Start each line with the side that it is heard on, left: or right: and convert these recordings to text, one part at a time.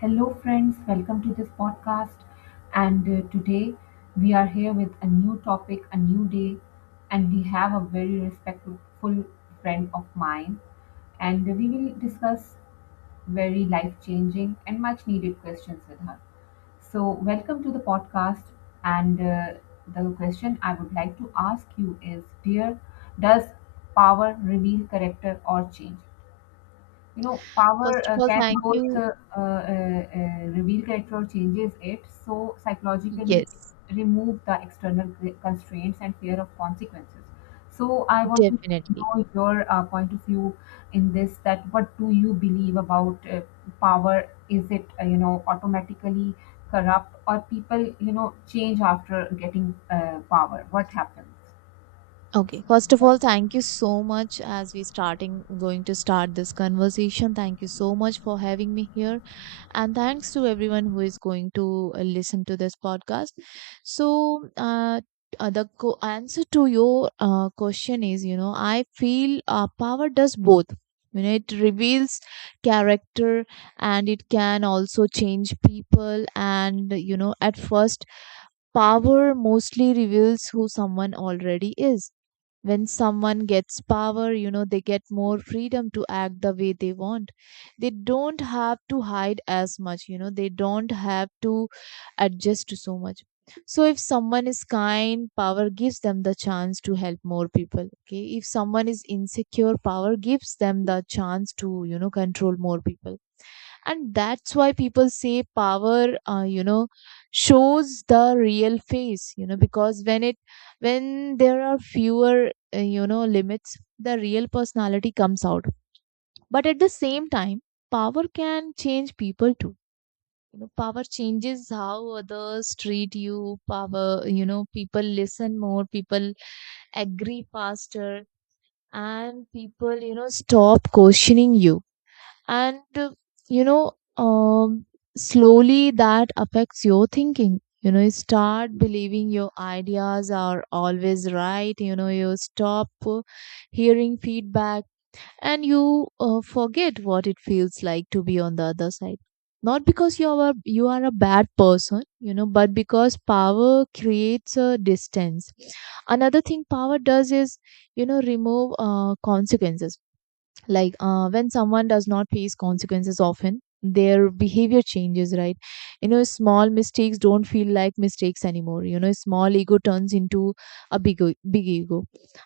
left: Hello, friends, welcome to this podcast. And Today we are here with a new topic, a new day, and we have a very respectful friend of mine. And we will discuss very life changing and much needed questions with her. So, welcome to the podcast. And The question I would like to ask you is: Dear, does power reveal character or change? You know, power
right: First of all,
left: can
right: thank
left: both
right: you.
left: reveal character or changes it. So psychologically,
right: Yes,
left: remove the external constraints and fear of consequences, so I want to
right: definitely.
left: know your point of view in this, that what do you believe about power? Is it, you know, automatically corrupt, or people, you know, change after getting power? What happens?
right: Okay. First of all, thank you so much as we starting going to start this conversation. Thank you so much for having me here and thanks to everyone who is going to listen to this podcast. So, uh, answer to your question is, I feel power does both. You know, it reveals character and it can also change people. And, you know, at first, power mostly reveals who someone already is. When someone gets power, you know, they get more freedom to act the way they want. They don't have to hide as much, you know, they don't have to adjust to so much. So, if someone is kind, power gives them the chance to help more people. Okay. If someone is insecure, power gives them the chance to, you know, control more people, and that's why people say power you know shows the real face, you know, because when there are fewer you know limits, the real personality comes out. But at the same time, power can change people too. You know, power changes how others treat you. Power, you know, people listen more, people agree faster, and people you know stop questioning you. And you know um, slowly that affects your thinking. You know, you start believing your ideas are always right. You know, you stop hearing feedback, and you forget what it feels like to be on the other side. Not because you are a bad person, you know, but because power creates a distance. Another thing power does is, you know, remove consequences. Like when someone does not face consequences often, their behavior changes, right? You know, small mistakes don't feel like mistakes anymore. You know, small ego turns into a big ego,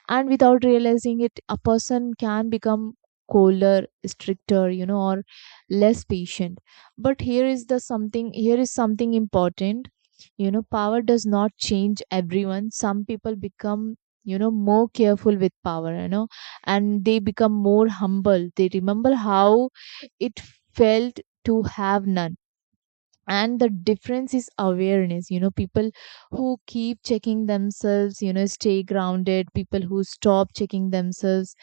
right: and without realizing it, a person can become colder, stricter, you know, or less patient. But here is something important. You know, power does not change everyone. Some people become, you know, more careful with power, you know, and they become more humble. They remember how it felt to have none. And the difference is awareness. You know, people who keep checking themselves, you know, stay grounded. People who stop checking themselves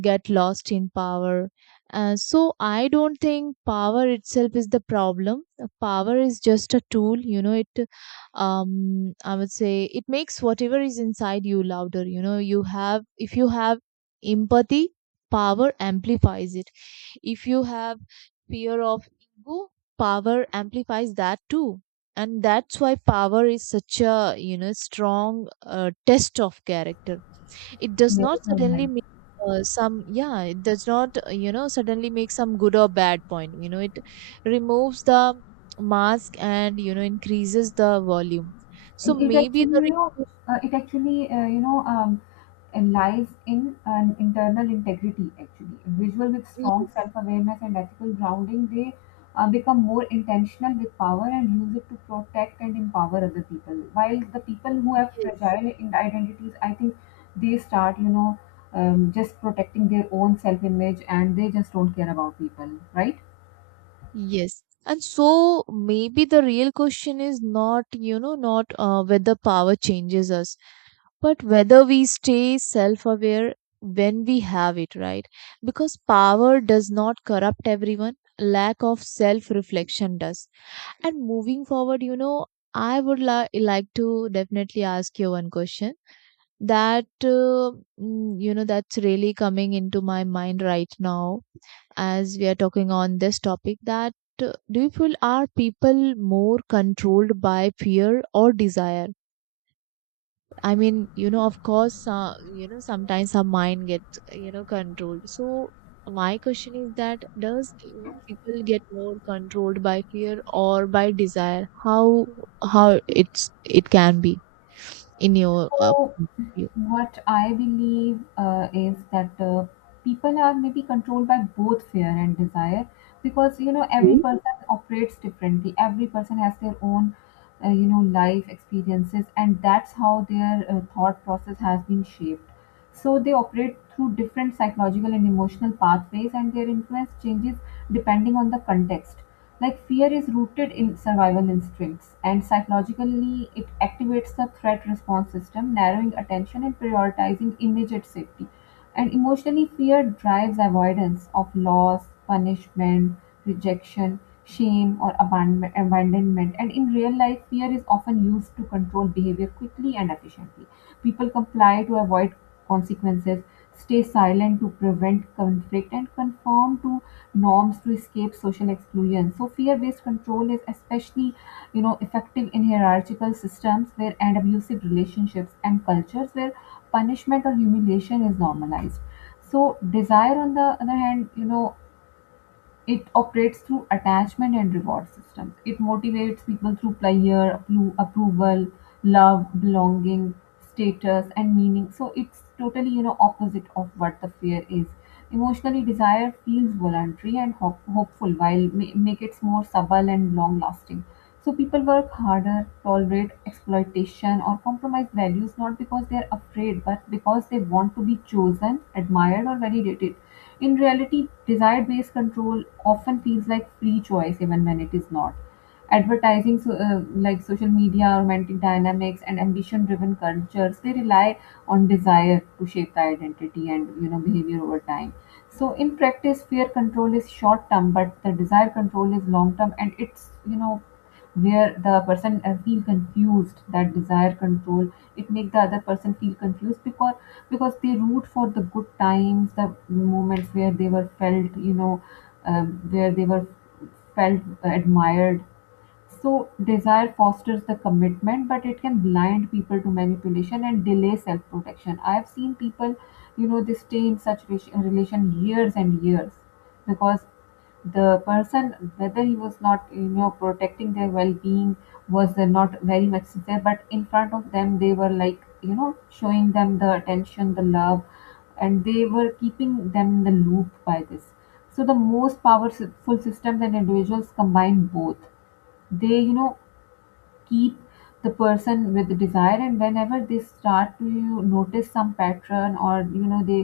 right: get lost in power. So I don't think power itself is the problem. Power is just a tool, you know. I would say, it makes whatever is inside you louder. You know, you have if you have empathy, power amplifies it. If you have fear of ego, power amplifies that too. And that's why power is such a you know strong test of character. It does
left: Yes,
right: not
left: you're right.
right: suddenly make some, Yeah, it does not, you know, suddenly make some good or bad point. You know, it removes the mask and, you know, increases the volume. So
left: It
right: maybe
left: actually,
right: the
left: you know,
right: real
left: it actually, and lies in an internal integrity, actually visual with
right: Question,
left: strong
right: yes,
left: self-awareness and ethical grounding. They become more intentional with power and use it to protect and empower other people, while the people who have
right: yes,
left: fragile identities, I think, they start, you know, just protecting their own self-image, and they just don't care about people, right?
right: yes. And so maybe the real question is not, you know, not whether power changes us, but whether we stay self aware when we have it, right? Because power does not corrupt everyone, lack of self reflection does. And moving forward, you know, I would like to definitely ask you one question that, you know, that's really coming into my mind right now as we are talking on this topic, that do you feel are people more controlled by fear or desire? I mean, you know, of course, you know, sometimes our mind gets, you know, controlled. So my question is that does you know, people get more controlled by fear or by desire? How it can be in your
left: So,
right: view?
left: what I believe is that people are maybe controlled by both fear and desire, because, you know, every
right: Okay.
left: person operates differently. Every person has their own, you know, life experiences, and that's how their thought process has been shaped. So they operate through different psychological and emotional pathways, and their influence changes depending on the context. Like, fear is rooted in survival instincts, and psychologically, it activates the threat response system, narrowing attention and prioritizing immediate safety. And emotionally, fear drives avoidance of loss, punishment, rejection, shame, or abandonment. And in real life, fear is often used to control behavior quickly and efficiently. People comply to avoid consequences, stay silent to prevent conflict, and conform to norms to escape social exclusion. So fear-based control is especially, you know, effective in hierarchical systems where and abusive relationships and cultures where punishment or humiliation is normalized. So desire, on the other hand, you know, it operates through attachment and reward systems. It motivates people through pleasure, approval, love, belonging, status, and meaning. So it's totally, you know, opposite of what the fear is. Emotionally, desire feels voluntary and hopeful, while make it more subtle and long lasting. So people work harder, tolerate exploitation, or compromise values not because they are afraid, but because they want to be chosen, admired, or validated. In reality, desire based control often feels like free choice, even when it is not. Advertising, so, like social media, romantic dynamics, and ambition driven cultures, they rely on desire to shape the identity and, you know, behavior over time. So in practice, fear control is short term, but the desire control is long term, and it's, you know, where the person feel confused. That desire control, it make the other person feel confused, because they root for the good times, the moments where they were felt, you know, where they were felt, admired. So desire fosters the commitment, but it can blind people to manipulation and delay self-protection. I have seen people, you know, they stay in such relation years and years, because the person, whether he was not, you know, protecting their well-being, was, not very much there, but in front of them they were like, you know, showing them the attention, the love, and they were keeping them in the loop by this. So the most powerful systems and individuals combine both で, you know, keep the person with the desire, and whenever they start to you notice some pattern, or, you know, they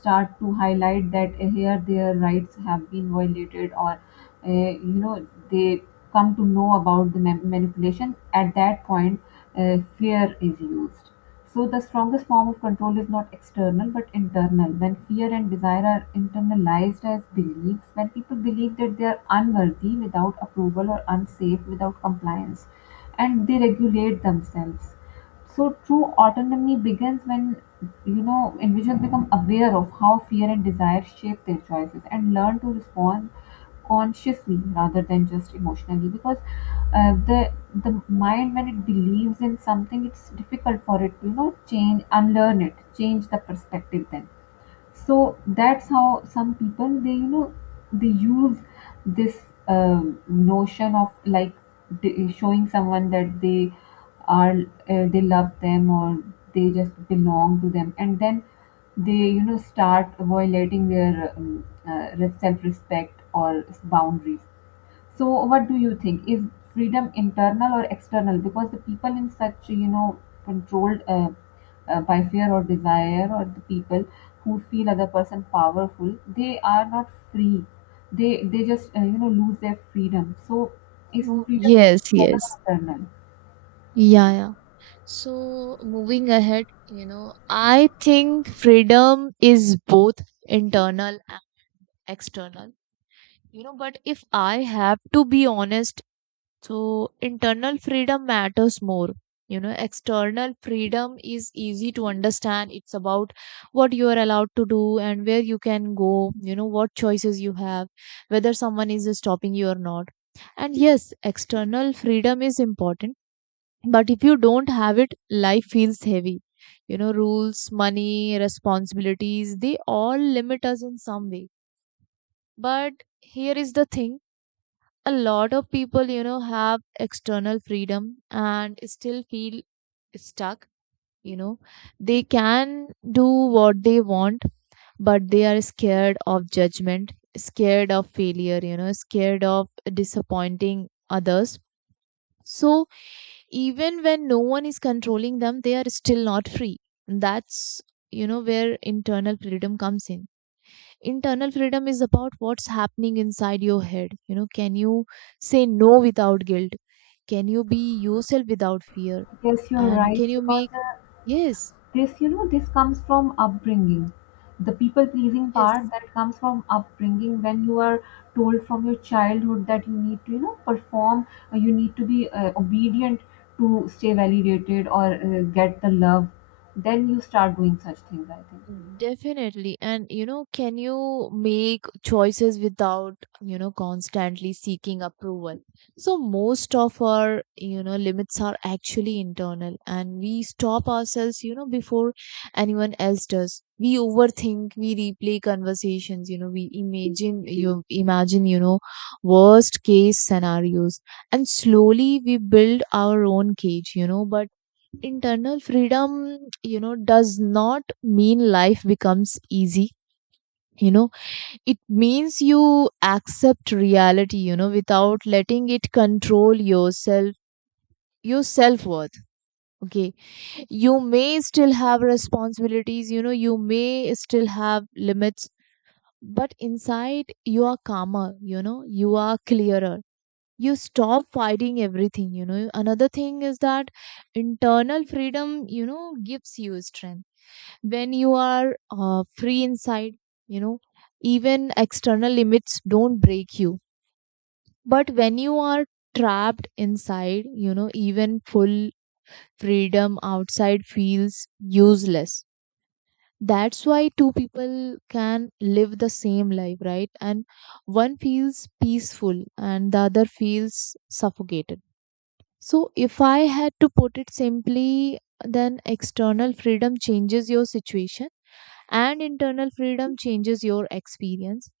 left: start to highlight that, here their rights have been violated, or, uh, you know they come to know about the manipulation, at that point fear is used. So the strongest form of control is not external but internal. When fear and desire are internalized as beliefs, when people believe that they are unworthy without approval or unsafe without compliance, and they regulate themselves. So true autonomy begins when, you know, individuals become aware of how fear and desire shape their choices and learn to respond consciously rather than just emotionally, because the mind, when it believes in something, it's difficult for it to, you know, change, unlearn it, change the perspective then. So that's how some people, they, you know, they use this, um, notion of, like, showing someone that they are, they love them, or they just belong to them, and then they, you know, start violating their self-respect or boundaries. So what do you think? Is freedom internal or external? Because the people in such, you know, controlled, by fear or desire, or the people who feel other person powerful, they are not free. They just, you know, lose their freedom. So, is
right: Oh,
left: freedom
right: yes,
left: external or
right: yes.
left: internal?
right: Yeah, yeah. So moving ahead, you know, I think freedom is both internal and external. You know, but if I have to be honest, so internal freedom matters more. You know, external freedom is easy to understand. It's about what you are allowed to do and where you can go, you know, what choices you have, whether someone is stopping you or not. And yes, external freedom is important, but if you don't have it, life feels heavy. You know, rules, money, responsibilities, they all limit us in some way. But here is the thing, a lot of people you know have external freedom and still feel stuck. You know, they can do what they want, but they are scared of judgment, scared of failure, you know, scared of disappointing others. So even when no one is controlling them, they are still not free. That's, you know, where internal freedom comes in. Internal freedom is about what's happening inside your head. You know, can you say no without guilt? Can you be yourself without fear?
left: Yes, you're
right: And
left: right
right: can you
left: because.
right: make, yes,
left: This, you know, this comes from upbringing. The people pleasing part
right: yes,
left: that comes from upbringing, when you are told from your childhood that you need to, you know, perform, you need to be obedient, to stay validated or get the love. Then you start doing such things, I think.
right: definitely. And you know, can you make choices without, you know, constantly seeking approval? So most of our, you know, limits are actually internal, and we stop ourselves, you know, before anyone else does. We overthink, we replay conversations, you know, we imagine, you know, worst case scenarios. And slowly we build our own cage, you know, but internal freedom you know does not mean life becomes easy. You know, it means you accept reality, you know, without letting it control yourself, your self-worth. Okay. You may still have responsibilities, you know, you may still have limits, but inside you are calmer, you know, you are clearer. You stop fighting everything. You know, another thing is that internal freedom, you know, gives you strength. When you are free inside, you know, even external limits don't break you. But when you are trapped inside, you know, even full freedom outside feels useless. That's why two people can live the same life, right, and one feels peaceful and the other feels suffocated. So if I had to put it simply, then external freedom changes your situation and internal freedom changes your experience,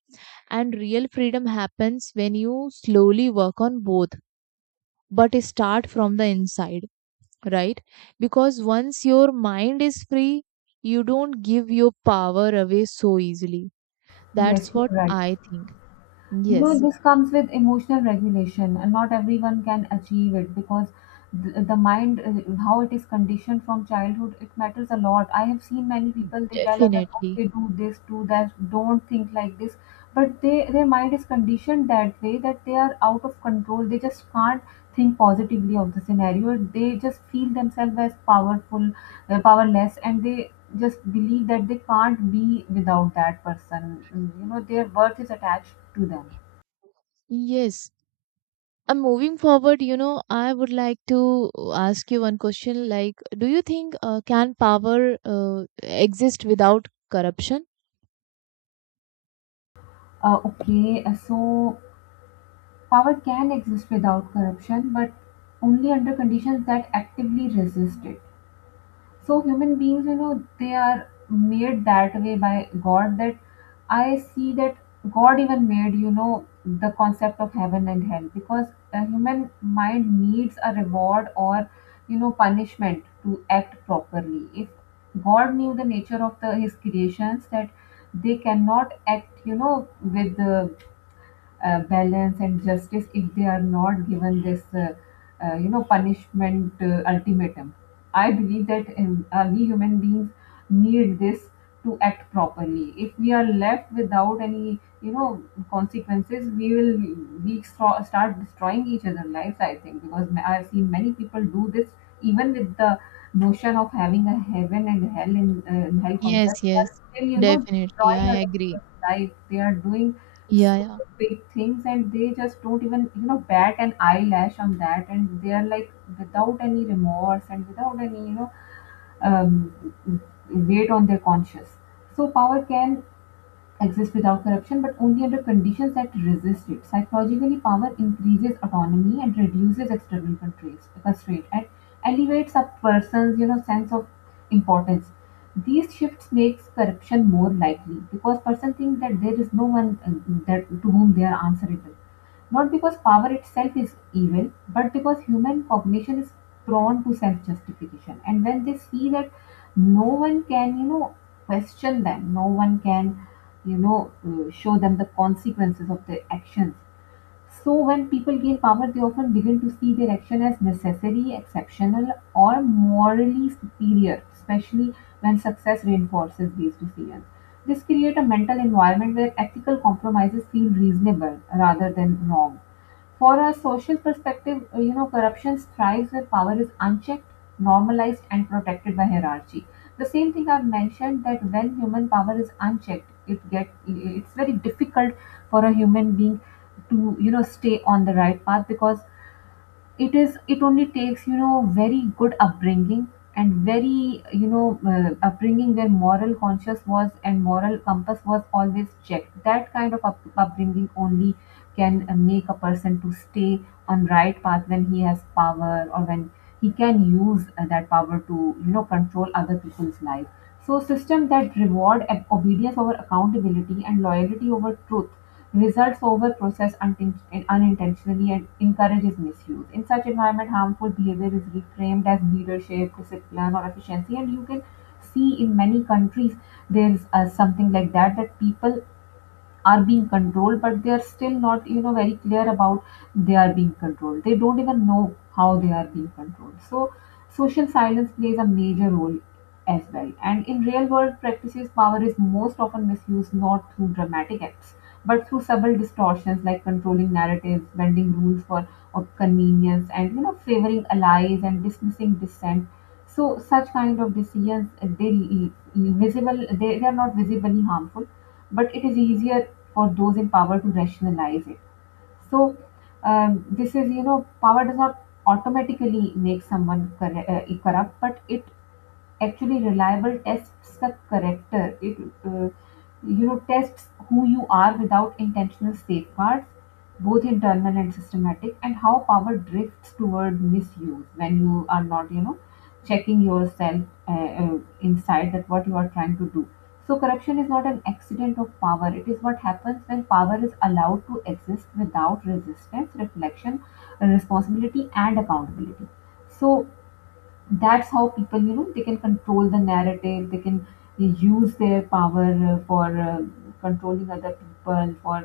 right: and real freedom happens when you slowly work on both, but start from the inside, right? Because once your mind is free, you don't give your power away so easily.
left: Yes,
right: That's
left: you're
right: what
left: right.
right: I think.
left: You know,
right: Yes,
left: this comes with emotional regulation, and not everyone can achieve it, because the mind, how it is conditioned from childhood, it matters a lot. I have seen many people, they tell others,
right: definitely,
left: okay, do this, do that, don't think like this, but they, their mind is conditioned that way, that they are out of control. They just can't think positively of the scenario. They just feel themselves as powerful, powerless, and they just believe that they can't be without that person. Mm, you know, their worth is attached to them.
right: yes. And moving forward, you know, I would like to ask you one question, like, do you think can power exist without corruption?
left: Okay, so power can exist without corruption, but only under conditions that actively resist it. So human beings, you know, they are made that way by God. That I see that God even made, you know, the concept of heaven and hell, because the human mind needs a reward or, you know, punishment to act properly. If God knew the nature of the His creations, that they cannot act, you know, with balance and justice if they are not given this, punishment ultimatum. I believe that, we human beings need this to act properly. If we are left without any, you know, consequences, we will, we start destroying each other's lives, I think, because I've seen many people do this. Even with the notion of having a heaven and hell in hell
right: Yes,
left: concept, they
right: yes,
left: still, you know,
right: definitely.
left: destroying
right: I
left: other
right: agree.
left: people's life. They are doing
right: Yeah,
left: so
right: yeah.
left: big things, and they just don't even, you know, bat an eyelash on that, and they are like without any remorse and without any, um, weight on their conscience. So power can exists without corruption, but only under conditions that resist it. Psychologically, power increases autonomy, and reduces external constraints, constraint, and elevates a person's, you know, sense of importance. These shifts makes corruption more likely, because person think that there is no one, that to whom they are answerable. Not because power itself is evil, but because human cognition is prone to self-justification. And when they see that no one can, you know, question them, no one can, you know, show them the consequences of their actions. So when people gain power, they often begin to see their action as necessary, exceptional, or morally superior, especially when success reinforces these decisions. This creates a mental environment where ethical compromises feel reasonable rather than wrong. For a social perspective, you know, corruption thrives where power is unchecked, normalized, and protected by hierarchy. The same thing I've mentioned, that when human power is unchecked, it get it's very difficult for a human being to, you know, stay on the right path, because it is, it only takes, you know, very good upbringing and very, you know, upbringing where moral conscious was and moral compass was always checked. That kind of upbringing only can make a person to stay on right path when he has power, or when he can use, that power to, you know, control other people's life. So system that reward obedience over accountability, and loyalty over truth, results over process, and unintentionally and encourages misuse. In such environment, harmful behavior is reframed as leadership, discipline, or efficiency, and you can see in many countries there is something like that, that people are being controlled but they are still not very clear about they are being controlled. They don't even know how they are being controlled. So social silence plays a major role as well. And in real world practices, power is most often misused not through dramatic acts but through subtle distortions like controlling narratives, bending rules for or convenience, and favoring allies and dismissing dissent. So such kind of decisions, they visible, they are not visibly harmful, but it is easier for those in power to rationalize it. So this is, you know, power does not automatically make someone corrupt, but it actually reliable tests the character. It, uh, you know, tests who you are without intentional safeguards, both internal and systematic, and how power drifts toward misuse when you are not, you know, checking yourself inside that what you are trying to do. So corruption is not an accident of power. It is what happens when power is allowed to exist without resistance, reflection, responsibility, and accountability. So that's how people, you know, they can control the narrative. They can use their power for controlling other people, for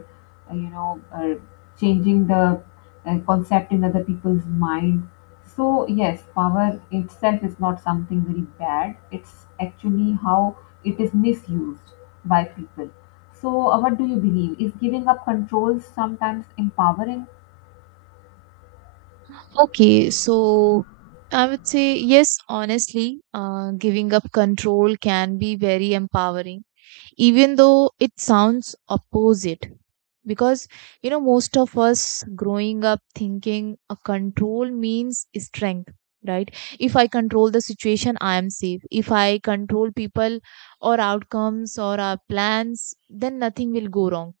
left: uh, you know uh, changing the concept in other people's mind. So yes, power itself is not something very bad. It's actually how it is misused by people. So what do you believe is giving up control sometimes empowering?
right: Okay, so I would say, yes, honestly, giving up control can be very empowering, even though it sounds opposite. Because, you know, most of us growing up thinking a control means strength, right? If I control the situation, I am safe. If I control people or outcomes or our plans, then nothing will go wrong.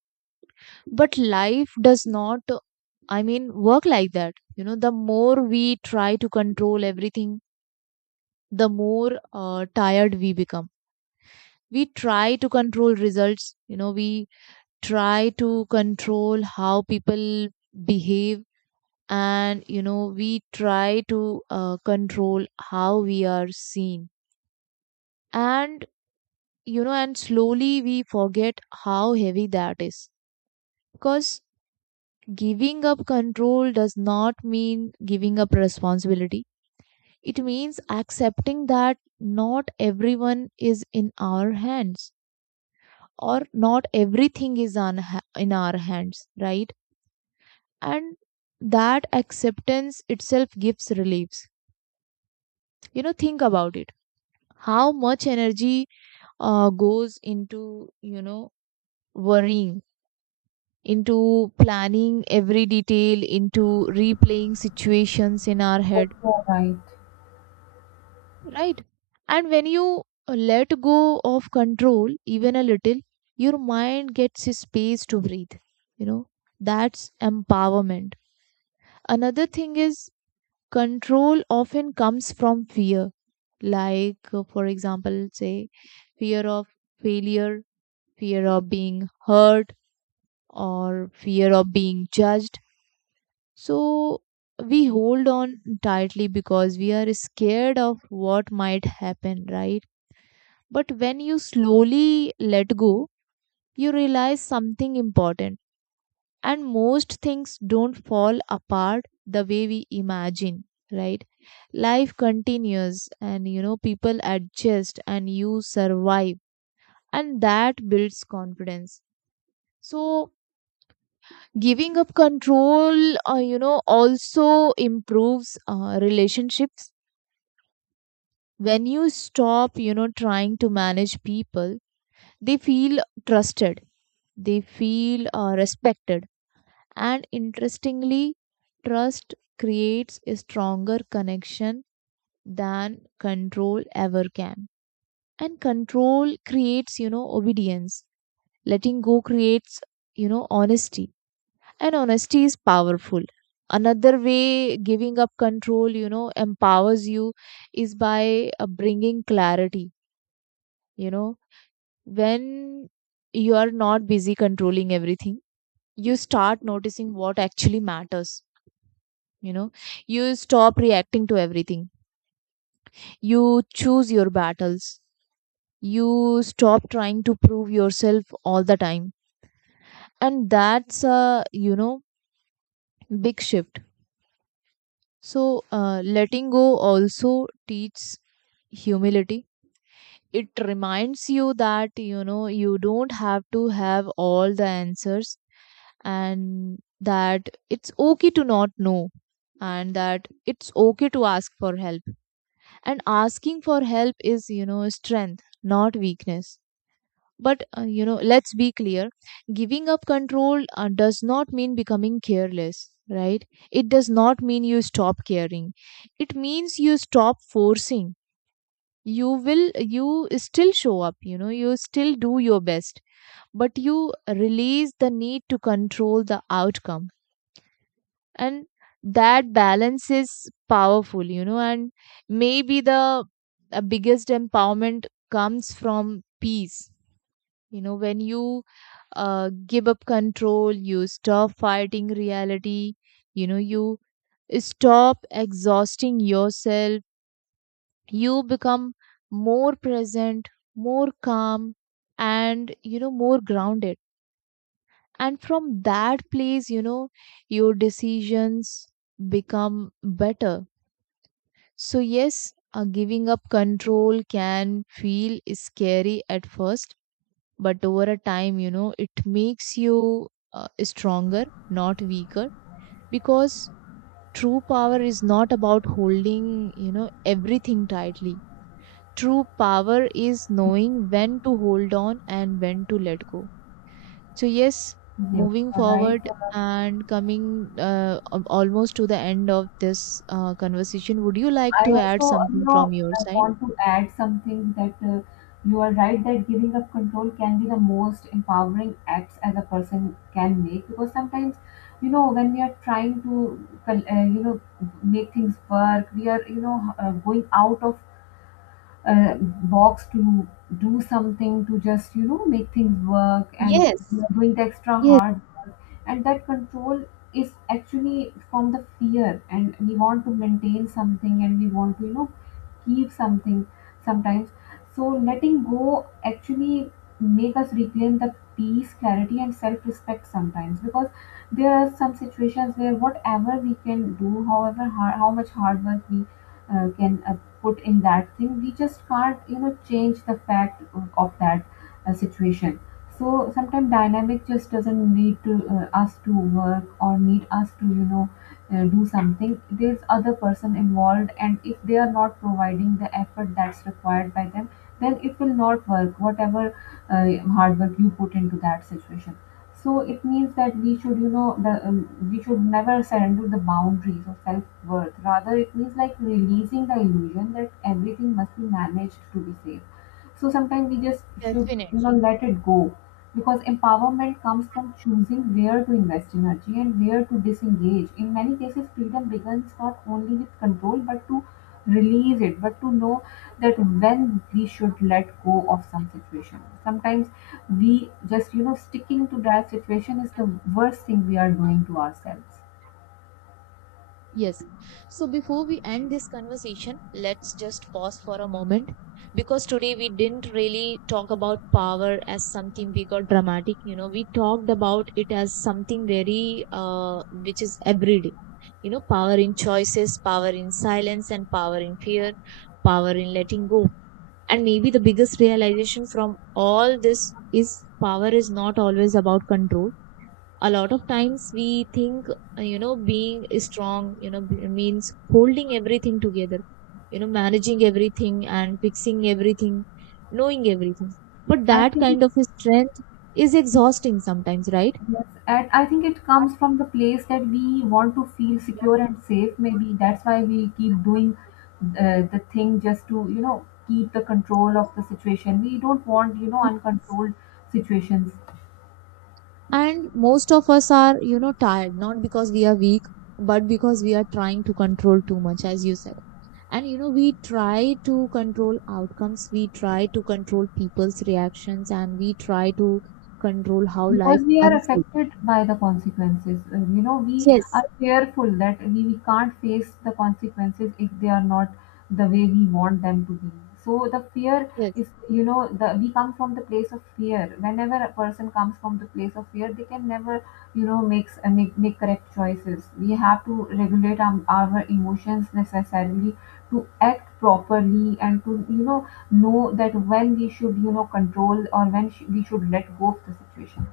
right: But life does not, I mean, work like that. You know, the more we try to control everything, the more tired we become. We try to control results, you know, we try to control how people behave, and you know, we try to control how we are seen, and you know, and slowly we forget how heavy that is. Because giving up control does not mean giving up responsibility. It means accepting that not everyone is in our hands, or not everything is in our hands, right? And that acceptance itself gives reliefs. You know, think about it. How much energy goes into, you know, worrying, into planning every detail, into replaying situations in our
left: Yes,
right: head,
left: you are right.
right: right? And when you let go of control even a little, your mind gets a space to breathe. You know, that's empowerment. Another thing is, control often comes from fear. Like for example, say fear of failure, fear of being hurt, or fear of being judged. So we hold on tightly because we are scared of what might happen, right? But when you slowly let go, you realize something important. And most things don't fall apart the way we imagine, right? Life continues, and you know, people adjust, and you survive, and that builds confidence. So, giving up control, you know, also improves relationships. When you stop, you know, trying to manage people, they feel trusted, they feel respected, and interestingly, trust creates a stronger connection than control ever can. And control creates, you know, obedience. Letting go creates, you know, honesty. And honesty is powerful. Another way giving up control, you know, empowers you is by bringing clarity. You know, when you are not busy controlling everything, you start noticing what actually matters you know you stop reacting to everything. You choose your battles. You stop trying to prove yourself all the time. And that's a big shift. So, letting go also teaches humility. It reminds you that you don't have to have all the answers, and that it's okay to not know, and that it's okay to ask for help. And asking for help is strength, not weakness. But let's be clear: giving up control does not mean becoming careless, right? It does not mean you stop caring. It means you stop forcing. You still show up, you still do your best, but you release the need to control the outcome. And that balance is powerful. And maybe the biggest empowerment comes from peace. When you give up control, you stop fighting reality. You stop exhausting yourself. You become more present, more calm, and more grounded. And from that place, your decisions become better. So, yes, giving up control can feel scary at first, but over a time, it makes you stronger, not weaker, because true power is not about holding, everything tightly. True power is knowing when to hold on and when to let go. So, yes,
left: Yes, you
right: moving
left: are right.
right: forward and coming almost to the end of this conversation, would you like
left: I
right: to add
left: also, you
right: something
left: know,
right: from your
left: I
right: side?
left: want to add something, that you are right that giving up control can be the most empowering acts as a person can make, because sometimes, you know, when we are trying to, you know, make things work, we are, you know, going out of box to do something, to just, you know, make things work, and we
right: Yes.
left: are doing the extra
right: Yes.
left: hard. And that control is actually from the fear, and we want to maintain something, and we want to, you know, keep something sometimes. So letting go actually make us reclaim the peace, clarity, and self-respect sometimes, because there are some situations where whatever we can do, however hard, how much hard work we can put in that thing, we just can't, you know, change the fact of that situation. So sometimes dynamic just doesn't need to us to work, or need us to, you know, do something. There's other person involved, and if they are not providing the effort that's required by them, then it will not work. Whatever uh, hard work you put into that situation. So it means that we should, you know, we should never surrender the boundaries of self worth. Rather, it means like releasing the illusion that everything must be managed to be safe. So sometimes we just should, you know,
right: Definitely.
left: let it go, because empowerment comes from choosing where to invest energy and where to disengage. In many cases, freedom begins not only with control but to release it, but to know that when we should let go of some situation. Sometimes we just, you know, sticking to that situation is the worst thing we are doing to ourselves.
right: Yes. So before we end this conversation, let's just pause for a moment, because today we didn't really talk about power as something big or dramatic. We talked about it as something very, which is everyday. Power in choices, power in silence, and power in fear, power in letting go. And maybe the biggest realization from all this is power is not always about control. A lot of times we think being strong means holding everything together, managing everything, and fixing everything, knowing everything, but
left: I
right: that
left: think
right: kind of strength is exhausting sometimes, right?
left: yes, and I think it comes from the place that we want to feel secure and safe. Maybe that's why we keep doing the thing, just to, you know, keep the control of the situation. We don't want, you know, uncontrolled situations.
right: And most of us are tired, not because we are weak, but because we are trying to control too much, as you said. And we try to control outcomes, we try to control people's reactions, and we try to control how life
left: Because we are
right: unfolds.
left: affected by the consequences. You know, we are
right: Yes.
left: fearful that we can't face the consequences if they are not the way we want them to be. So the fear
right: Yes.
left: is, you know, the we come from the place of fear. Whenever a person comes from the place of fear, they can never, you know, make correct choices. We have to regulate our emotions necessarily to act properly, and to, you know that when we should, you know, control, or when we should let go of the situation.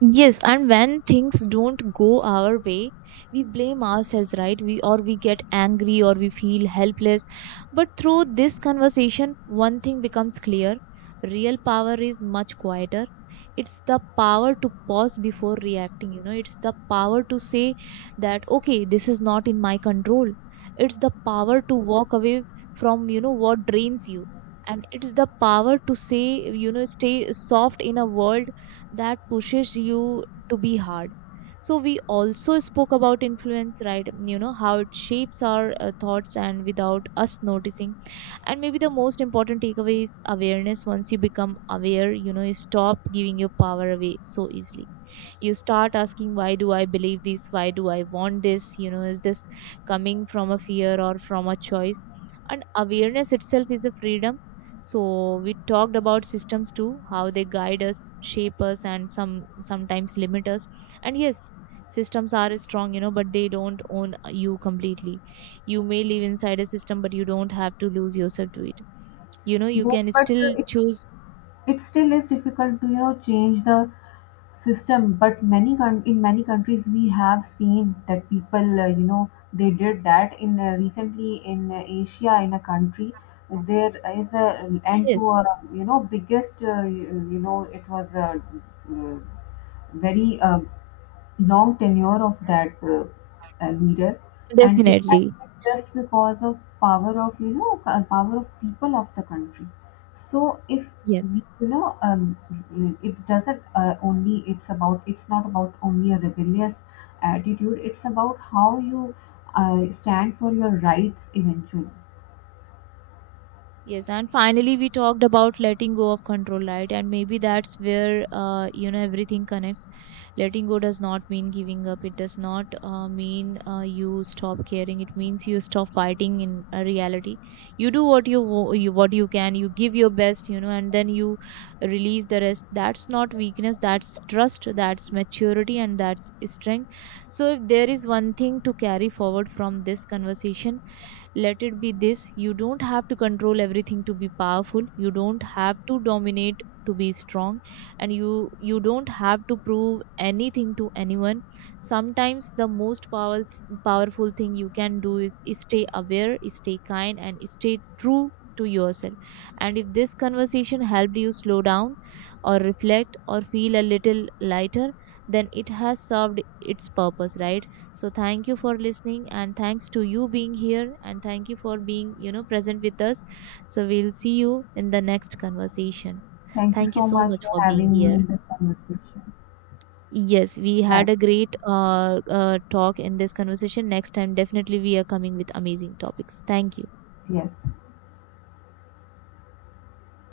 right: Yes, and when things don't go our way, we blame ourselves, right? We get angry or we feel helpless. But through this conversation, one thing becomes clear. Real power is much quieter. It's the power to pause before reacting. It's the power to say that, okay, this is not in my control. It's the power to walk away from, what drains you. And it's the power to say, stay soft in a world that pushes you to be hard. So we also spoke about influence, right? You know how it shapes our thoughts and without us noticing. And maybe the most important takeaway is awareness. Once you become aware, you stop giving your power away so easily. You start asking, why do I believe this? Why do I want this? Is this coming from a fear or from a choice? And awareness itself is a freedom. So we talked about systems too, how they guide us, shape us, and sometimes limit us. And yes, systems are strong, but they don't own you completely. You may live inside a system, but you don't have to lose yourself to it. You
left: Yes,
right: can
left: but
right: still choose.
left: it still is difficult to, you know, change the system. But many in many countries we have seen that people you know, they did that in recently in Asia, in a country there is a end to
right: Yes.
left: a, you know, biggest you, you know, it was a uh, very long tenure of that leader, and it
right: Definitely.
left: happened just because of power of, you know, power of people of the country. So if
right: Yes.
left: we, it doesn't only, it's about, it's not about only a rebellious attitude. It's about how you stand for your rights eventually.
right: Yes, and finally we talked about letting go of control, right? And maybe that's where everything connects. Letting go does not mean giving up. It does not mean you stop caring. It means you stop fighting in reality. You do what you can. You give your best, and then you release the rest. That's not weakness. That's trust. That's maturity, and that's strength. So if there is one thing to carry forward from this conversation, let it be this: you don't have to control everything to be powerful. You don't have to dominate to be strong, and you don't have to prove anything to anyone. Sometimes the most powerful thing you can do is stay aware, stay kind, and stay true to yourself. And if this conversation helped you slow down or reflect or feel a little lighter, then it has served its purpose, right? So thank you for listening, and thanks to you being here, and thank you for being, present with us. So we'll see you in the next conversation.
left: Thank you
right: Thank you
left: so
right: so
left: much
right: much
left: for
right: for being
left: having me
right: here.
left: in this conversation.
right: Yes, we had
left: Have-
right: a great talk in this conversation. Next time, definitely we are coming with amazing topics. Thank you.
left: Yes.